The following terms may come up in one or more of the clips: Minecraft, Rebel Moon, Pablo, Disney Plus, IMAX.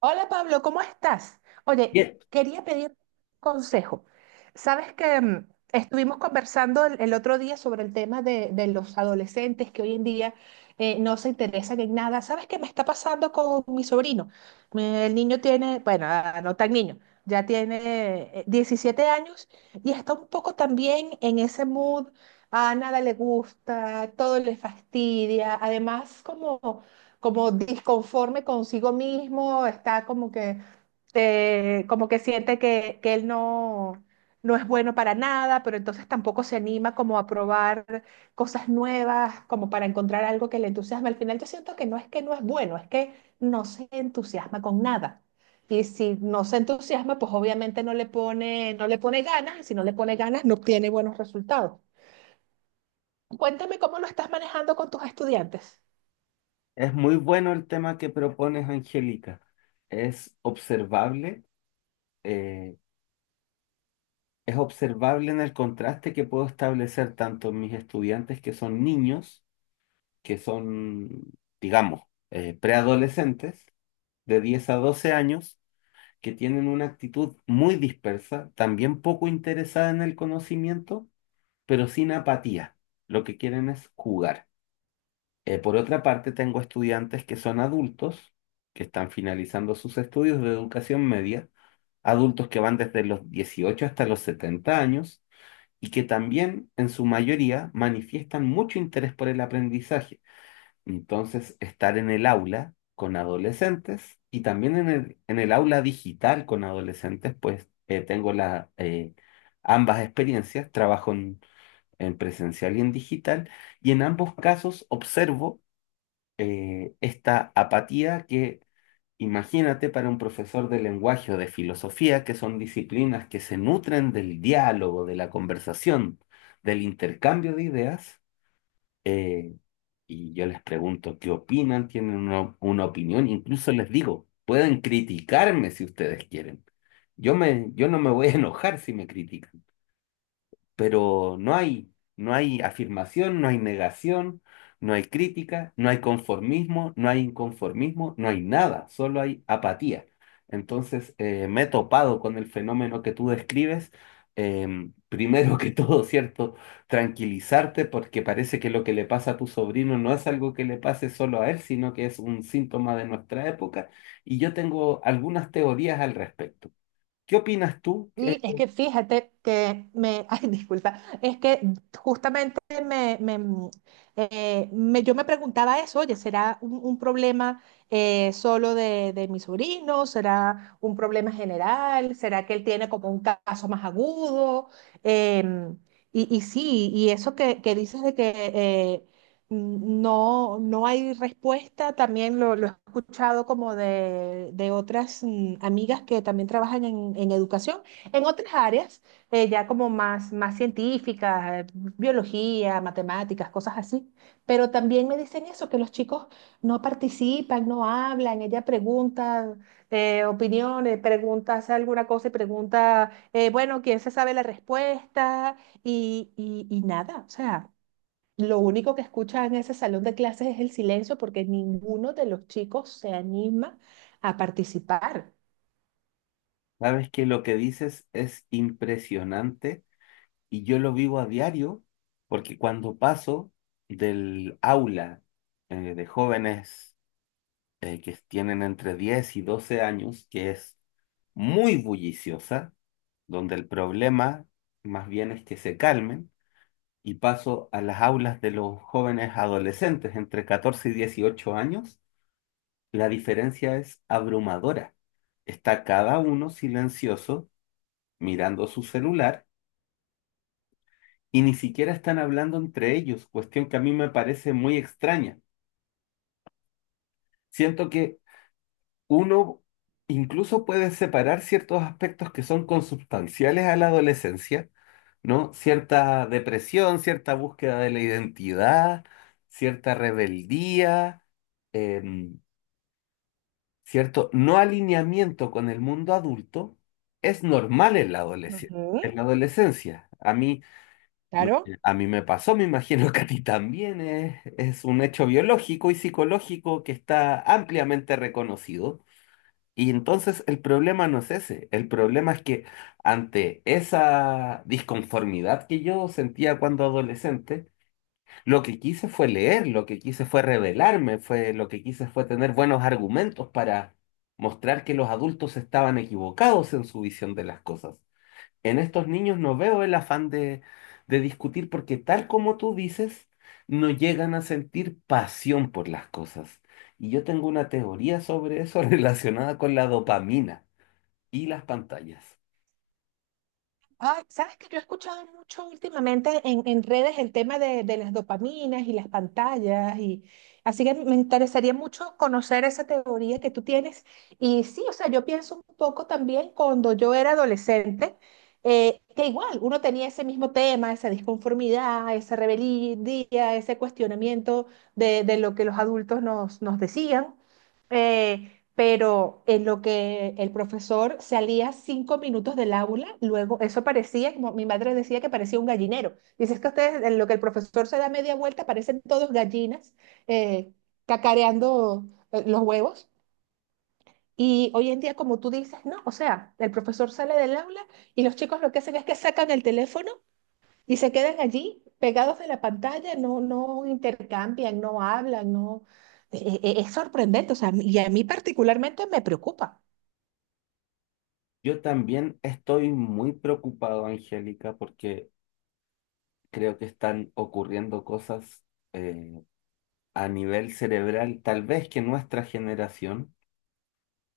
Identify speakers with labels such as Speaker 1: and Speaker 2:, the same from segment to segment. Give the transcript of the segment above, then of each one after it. Speaker 1: Hola Pablo, ¿cómo estás? Oye,
Speaker 2: Bien,
Speaker 1: quería pedir consejo. Sabes que estuvimos conversando el otro día sobre el tema de los adolescentes que hoy en día no se interesan en nada. ¿Sabes qué me está pasando con mi sobrino? El niño tiene, bueno, ah, no tan niño, ya tiene 17 años y está un poco también en ese mood. A nada le gusta, todo le fastidia. Además, como disconforme consigo mismo, está como que siente que él no, no es bueno para nada, pero entonces tampoco se anima como a probar cosas nuevas, como para encontrar algo que le entusiasme. Al final yo siento que no es bueno, es que no se entusiasma con nada. Y si no se entusiasma, pues obviamente no le pone ganas, y si no le pone ganas, no obtiene buenos resultados. Cuéntame cómo lo estás manejando con tus estudiantes.
Speaker 2: es muy bueno el tema que propones, Angélica. Es observable, eh, es observable en el contraste que puedo establecer tanto en mis estudiantes que son niños, que son, digamos, preadolescentes de 10 a 12 años, que tienen una actitud muy dispersa, también poco interesada en el conocimiento, pero sin apatía. Lo que quieren es jugar. Por otra parte, tengo estudiantes que son adultos, que están finalizando sus estudios de educación media, adultos que van desde los 18 hasta los 70 años, y que también en su mayoría manifiestan mucho interés por el aprendizaje. Entonces, estar en el aula con adolescentes, y también en el aula digital con adolescentes, pues tengo ambas experiencias. Trabajo en presencial y en digital. Y en ambos casos observo esta apatía. Que imagínate, para un profesor de lenguaje o de filosofía, que son disciplinas que se nutren del diálogo, de la conversación, del intercambio de ideas. eh, y yo les pregunto qué opinan, tienen una opinión, incluso les digo, pueden criticarme si ustedes quieren. Yo no me voy a enojar si me critican, pero no hay afirmación, no hay negación, no hay crítica, no hay conformismo, no hay inconformismo, no hay nada, solo hay apatía. Entonces, me he topado con el fenómeno que tú describes. Primero que todo, ¿cierto? Tranquilizarte, porque parece que lo que le pasa a tu sobrino no es algo que le pase solo a él, sino que es un síntoma de nuestra época. Y yo tengo algunas teorías al respecto. ¿Qué opinas tú?
Speaker 1: Y es que fíjate que ay, disculpa, es que justamente me, me, mm, yo me preguntaba eso, oye, ¿será un problema solo de mi sobrino? ¿Será un problema general? ¿Será que él tiene como un caso más agudo? Em, y sí, y eso que dices de que no, no hay respuesta, también lo he escuchado como de otras amigas que también trabajan en educación en otras áreas, ya como más científicas, biología, matemáticas, cosas así. Pero también me dicen eso, que los chicos no participan, no hablan, ella pregunta opiniones, pregunta, hace alguna cosa y pregunta, bueno, ¿quién se sabe la respuesta? Y nada, o sea, lo único que escucha en ese salón de clases es el silencio porque ninguno de los chicos se anima a participar.
Speaker 2: Sabes que lo que dices es impresionante, y yo lo vivo a diario, porque cuando paso del aula de jóvenes que tienen entre 10 y 12 años, que es muy bulliciosa, donde el problema más bien es que se calmen, y paso a las aulas de los jóvenes adolescentes entre 14 y 18 años, la diferencia es abrumadora. Está cada uno silencioso, mirando su celular, y ni siquiera están hablando entre ellos, cuestión que a mí me parece muy extraña. Siento que uno incluso puede separar ciertos aspectos que son consubstanciales a la adolescencia, ¿no? Cierta depresión, cierta búsqueda de la identidad, cierta rebeldía, em, cierto no alineamiento con el mundo adulto, es normal en la adolescencia.
Speaker 1: Ujú.
Speaker 2: En la adolescencia. Me-
Speaker 1: Claro.
Speaker 2: A mí me pasó, me imagino que a ti también. Es un hecho biológico y psicológico que está ampliamente reconocido. Y entonces el problema no es ese, el problema es que ante esa disconformidad que yo sentía cuando adolescente, lo que quise fue leer, lo que quise fue rebelarme, lo que quise fue tener buenos argumentos para mostrar que los adultos estaban equivocados en su visión de las cosas. En estos niños no veo el afán de discutir, porque tal como tú dices, no llegan a sentir pasión por las cosas. Y yo tengo una teoría sobre eso relacionada con la dopamina y las pantallas.
Speaker 1: Ay, sabes que yo he escuchado mucho últimamente en redes el tema de las dopaminas y las pantallas y así que me interesaría mucho conocer esa teoría que tú tienes. Y sí, o sea, yo pienso un poco también cuando yo era adolescente, que igual uno tenía ese mismo tema, esa disconformidad, esa rebeldía, ese cuestionamiento de lo que los adultos nos decían. Eh, pero en lo que el profesor salía 5 minutos del aula, luego eso parecía, como mi madre decía, que parecía un gallinero. Dice es que ustedes, en lo que el profesor se da media vuelta, parecen todos gallinas eh, cacareando los huevos. Y hoy en día, como tú dices, no, o sea, el profesor sale del aula y los chicos lo que hacen es que sacan el teléfono y se quedan allí pegados de la pantalla, no, no intercambian, no hablan, no. Es sorprendente, o sea, y a mí particularmente me preocupa.
Speaker 2: Yo también estoy muy preocupado, Angélica, porque creo que están ocurriendo cosas eh, a nivel cerebral, tal vez que nuestra generación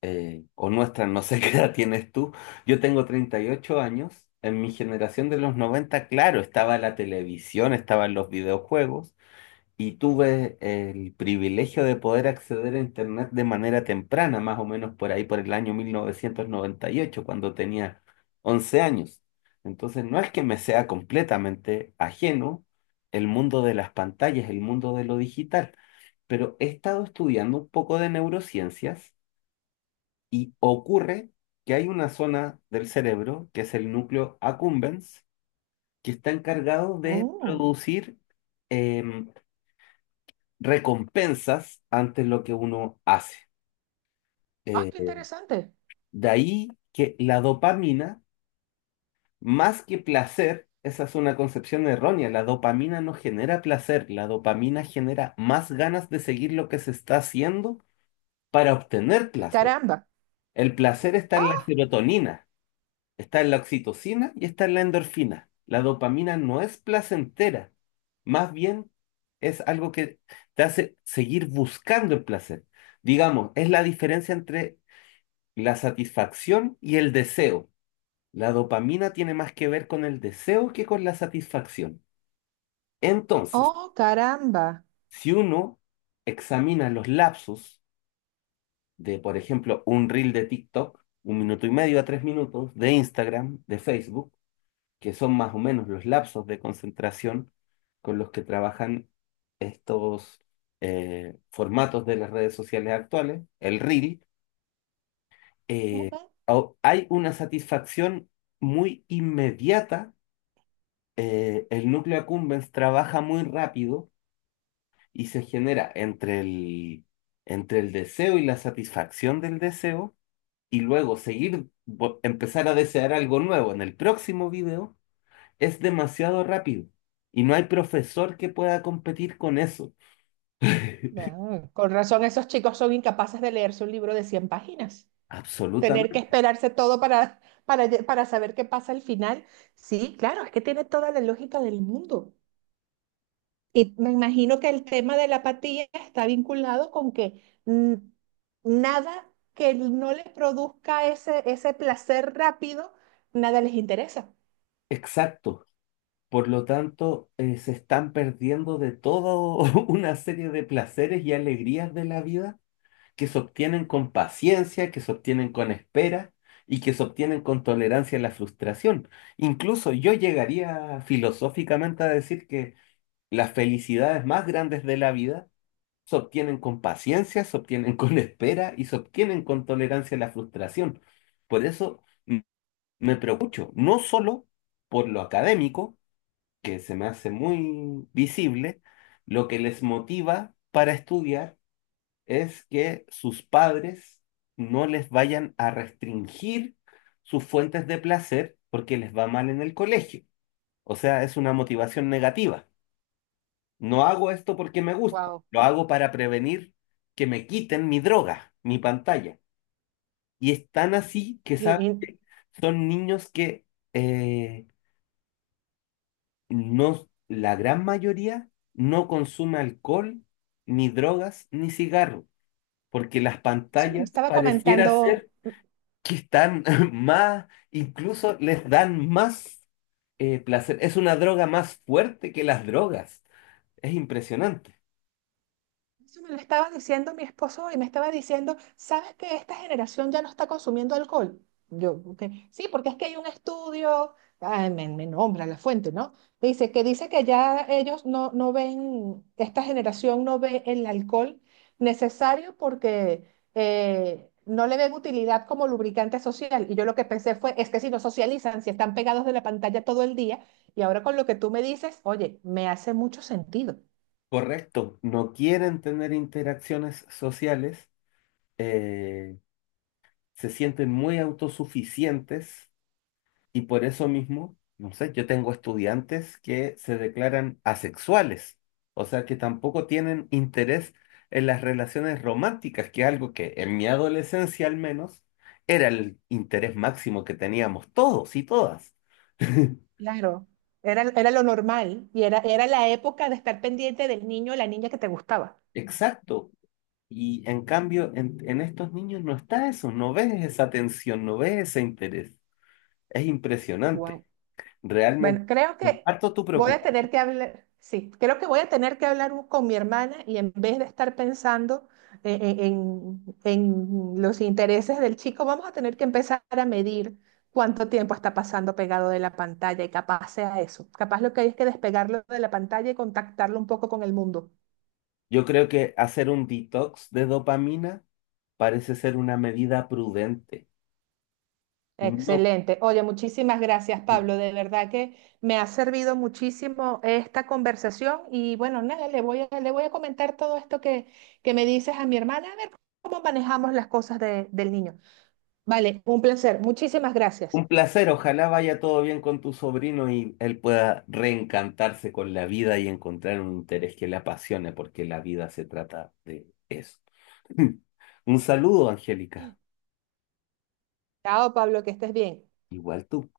Speaker 2: o nuestra, no sé qué edad tienes tú. Yo tengo 38 años. En mi generación de los noventa, claro, estaba la televisión, estaban los videojuegos, y tuve el privilegio de poder acceder a Internet de manera temprana, más o menos por ahí, por el año 1998, cuando tenía 11 años. Entonces, no es que me sea completamente ajeno el mundo de las pantallas, el mundo de lo digital, pero he estado estudiando un poco de neurociencias. Y ocurre que hay una zona del cerebro, que es el núcleo accumbens, que está encargado de
Speaker 1: Mm.
Speaker 2: producir em, recompensas ante lo que uno hace.
Speaker 1: Ah, qué
Speaker 2: Eh,
Speaker 1: interesante.
Speaker 2: de ahí que la dopamina, más que placer, esa es una concepción errónea. La dopamina no genera placer, la dopamina genera más ganas de seguir lo que se está haciendo para obtener
Speaker 1: Ay,
Speaker 2: placer.
Speaker 1: caramba.
Speaker 2: El placer está en la
Speaker 1: Ah,
Speaker 2: serotonina. Está en la oxitocina y está en la endorfina. La dopamina no es placentera, más bien es algo que te hace seguir buscando el placer. Digamos, es la diferencia entre la satisfacción y el deseo. La dopamina tiene más que ver con el deseo que con la satisfacción. Entonces,
Speaker 1: oh, caramba.
Speaker 2: si uno examina los lapsos de, por ejemplo, un reel de TikTok, un minuto y medio a tres minutos, de Instagram, de Facebook, que son más o menos los lapsos de concentración con los que trabajan estos formatos de las redes sociales actuales, el reel. eh,
Speaker 1: Ujú.
Speaker 2: Hay una satisfacción muy inmediata. El núcleo accumbens trabaja muy rápido, y se genera entre el deseo y la satisfacción del deseo, y luego seguir, empezar a desear algo nuevo en el próximo video, es demasiado rápido, y no hay profesor que pueda competir con eso.
Speaker 1: Ah, con razón, esos chicos son incapaces de leerse un libro de 100 páginas. Tener que
Speaker 2: Absolutamente.
Speaker 1: esperarse todo para, para saber qué pasa al final. Sí, claro, es que tiene toda la lógica del mundo. Y me imagino que el tema de la apatía está vinculado con que nada que no les produzca ese placer rápido, nada les interesa.
Speaker 2: Exacto. Por lo tanto, se están perdiendo de toda una serie de placeres y alegrías de la vida que se obtienen con paciencia, que se obtienen con espera y que se obtienen con tolerancia a la frustración. Incluso yo llegaría filosóficamente a decir que las felicidades más grandes de la vida se obtienen con paciencia, se obtienen con espera y se obtienen con tolerancia a la frustración. Por eso me preocupo, no solo por lo académico, que se me hace muy visible. Lo que les motiva para estudiar es que sus padres no les vayan a restringir sus fuentes de placer porque les va mal en el colegio. O sea, es una motivación negativa. No hago esto porque me gusta,
Speaker 1: Wow.
Speaker 2: lo hago para prevenir que me quiten mi droga, mi pantalla. Y es tan así que,
Speaker 1: Sí.
Speaker 2: ¿sabes qué? Son niños que eh, no, la gran mayoría no consume alcohol, ni drogas, ni cigarro, porque las
Speaker 1: Eso me lo
Speaker 2: pantallas
Speaker 1: estaba
Speaker 2: pareciera
Speaker 1: comentando,
Speaker 2: ser que están más, incluso les dan más placer. Es una droga más fuerte que las drogas. Es impresionante.
Speaker 1: eso me lo estaba diciendo mi esposo y me estaba diciendo, ¿sabes que esta generación ya no está consumiendo alcohol? Yo, "Ok". Sí, porque es que hay un estudio, ay, me nombra la fuente, ¿no? Dice que ya ellos no, no ven, esta generación no ve el alcohol necesario porque no le ven utilidad como lubricante social. Y yo lo que pensé fue, es que si no socializan, si están pegados de la pantalla todo el día, y ahora con lo que tú me dices, oye, me hace mucho sentido.
Speaker 2: Correcto, no quieren tener interacciones sociales, eh, se sienten muy autosuficientes, y por eso mismo, no sé, yo tengo estudiantes que se declaran asexuales, o sea que tampoco tienen interés en las relaciones románticas, que es algo que en mi adolescencia al menos era el interés máximo que teníamos todos y todas.
Speaker 1: Claro, era, era lo normal y era, era la época de estar pendiente del niño o la niña que te gustaba.
Speaker 2: Exacto. Y en cambio, en estos niños no está eso, no ves esa atención, no ves ese interés. Es impresionante.
Speaker 1: Wow.
Speaker 2: Realmente,
Speaker 1: Bueno, creo que
Speaker 2: comparto tu
Speaker 1: voy a tener
Speaker 2: preocupación.
Speaker 1: que hablar, sí, creo que voy a tener que hablar con mi hermana y en vez de estar pensando en los intereses del chico, vamos a tener que empezar a medir cuánto tiempo está pasando pegado de la pantalla y capaz sea eso. Capaz lo que hay es que despegarlo de la pantalla y contactarlo un poco con el mundo.
Speaker 2: Yo creo que hacer un detox de dopamina parece ser una medida prudente. No,
Speaker 1: Excelente. Oye, muchísimas gracias, Pablo. De verdad que me ha servido muchísimo esta conversación y bueno, nada, le voy a comentar todo esto que me dices a mi hermana, a ver cómo manejamos las cosas del niño. Vale, un placer. Muchísimas gracias.
Speaker 2: un placer. Ojalá vaya todo bien con tu sobrino y él pueda reencantarse con la vida y encontrar un interés que le apasione, porque la vida se trata de eso. Un saludo, Angélica.
Speaker 1: Chao, Pablo, que estés bien.
Speaker 2: Igual tú.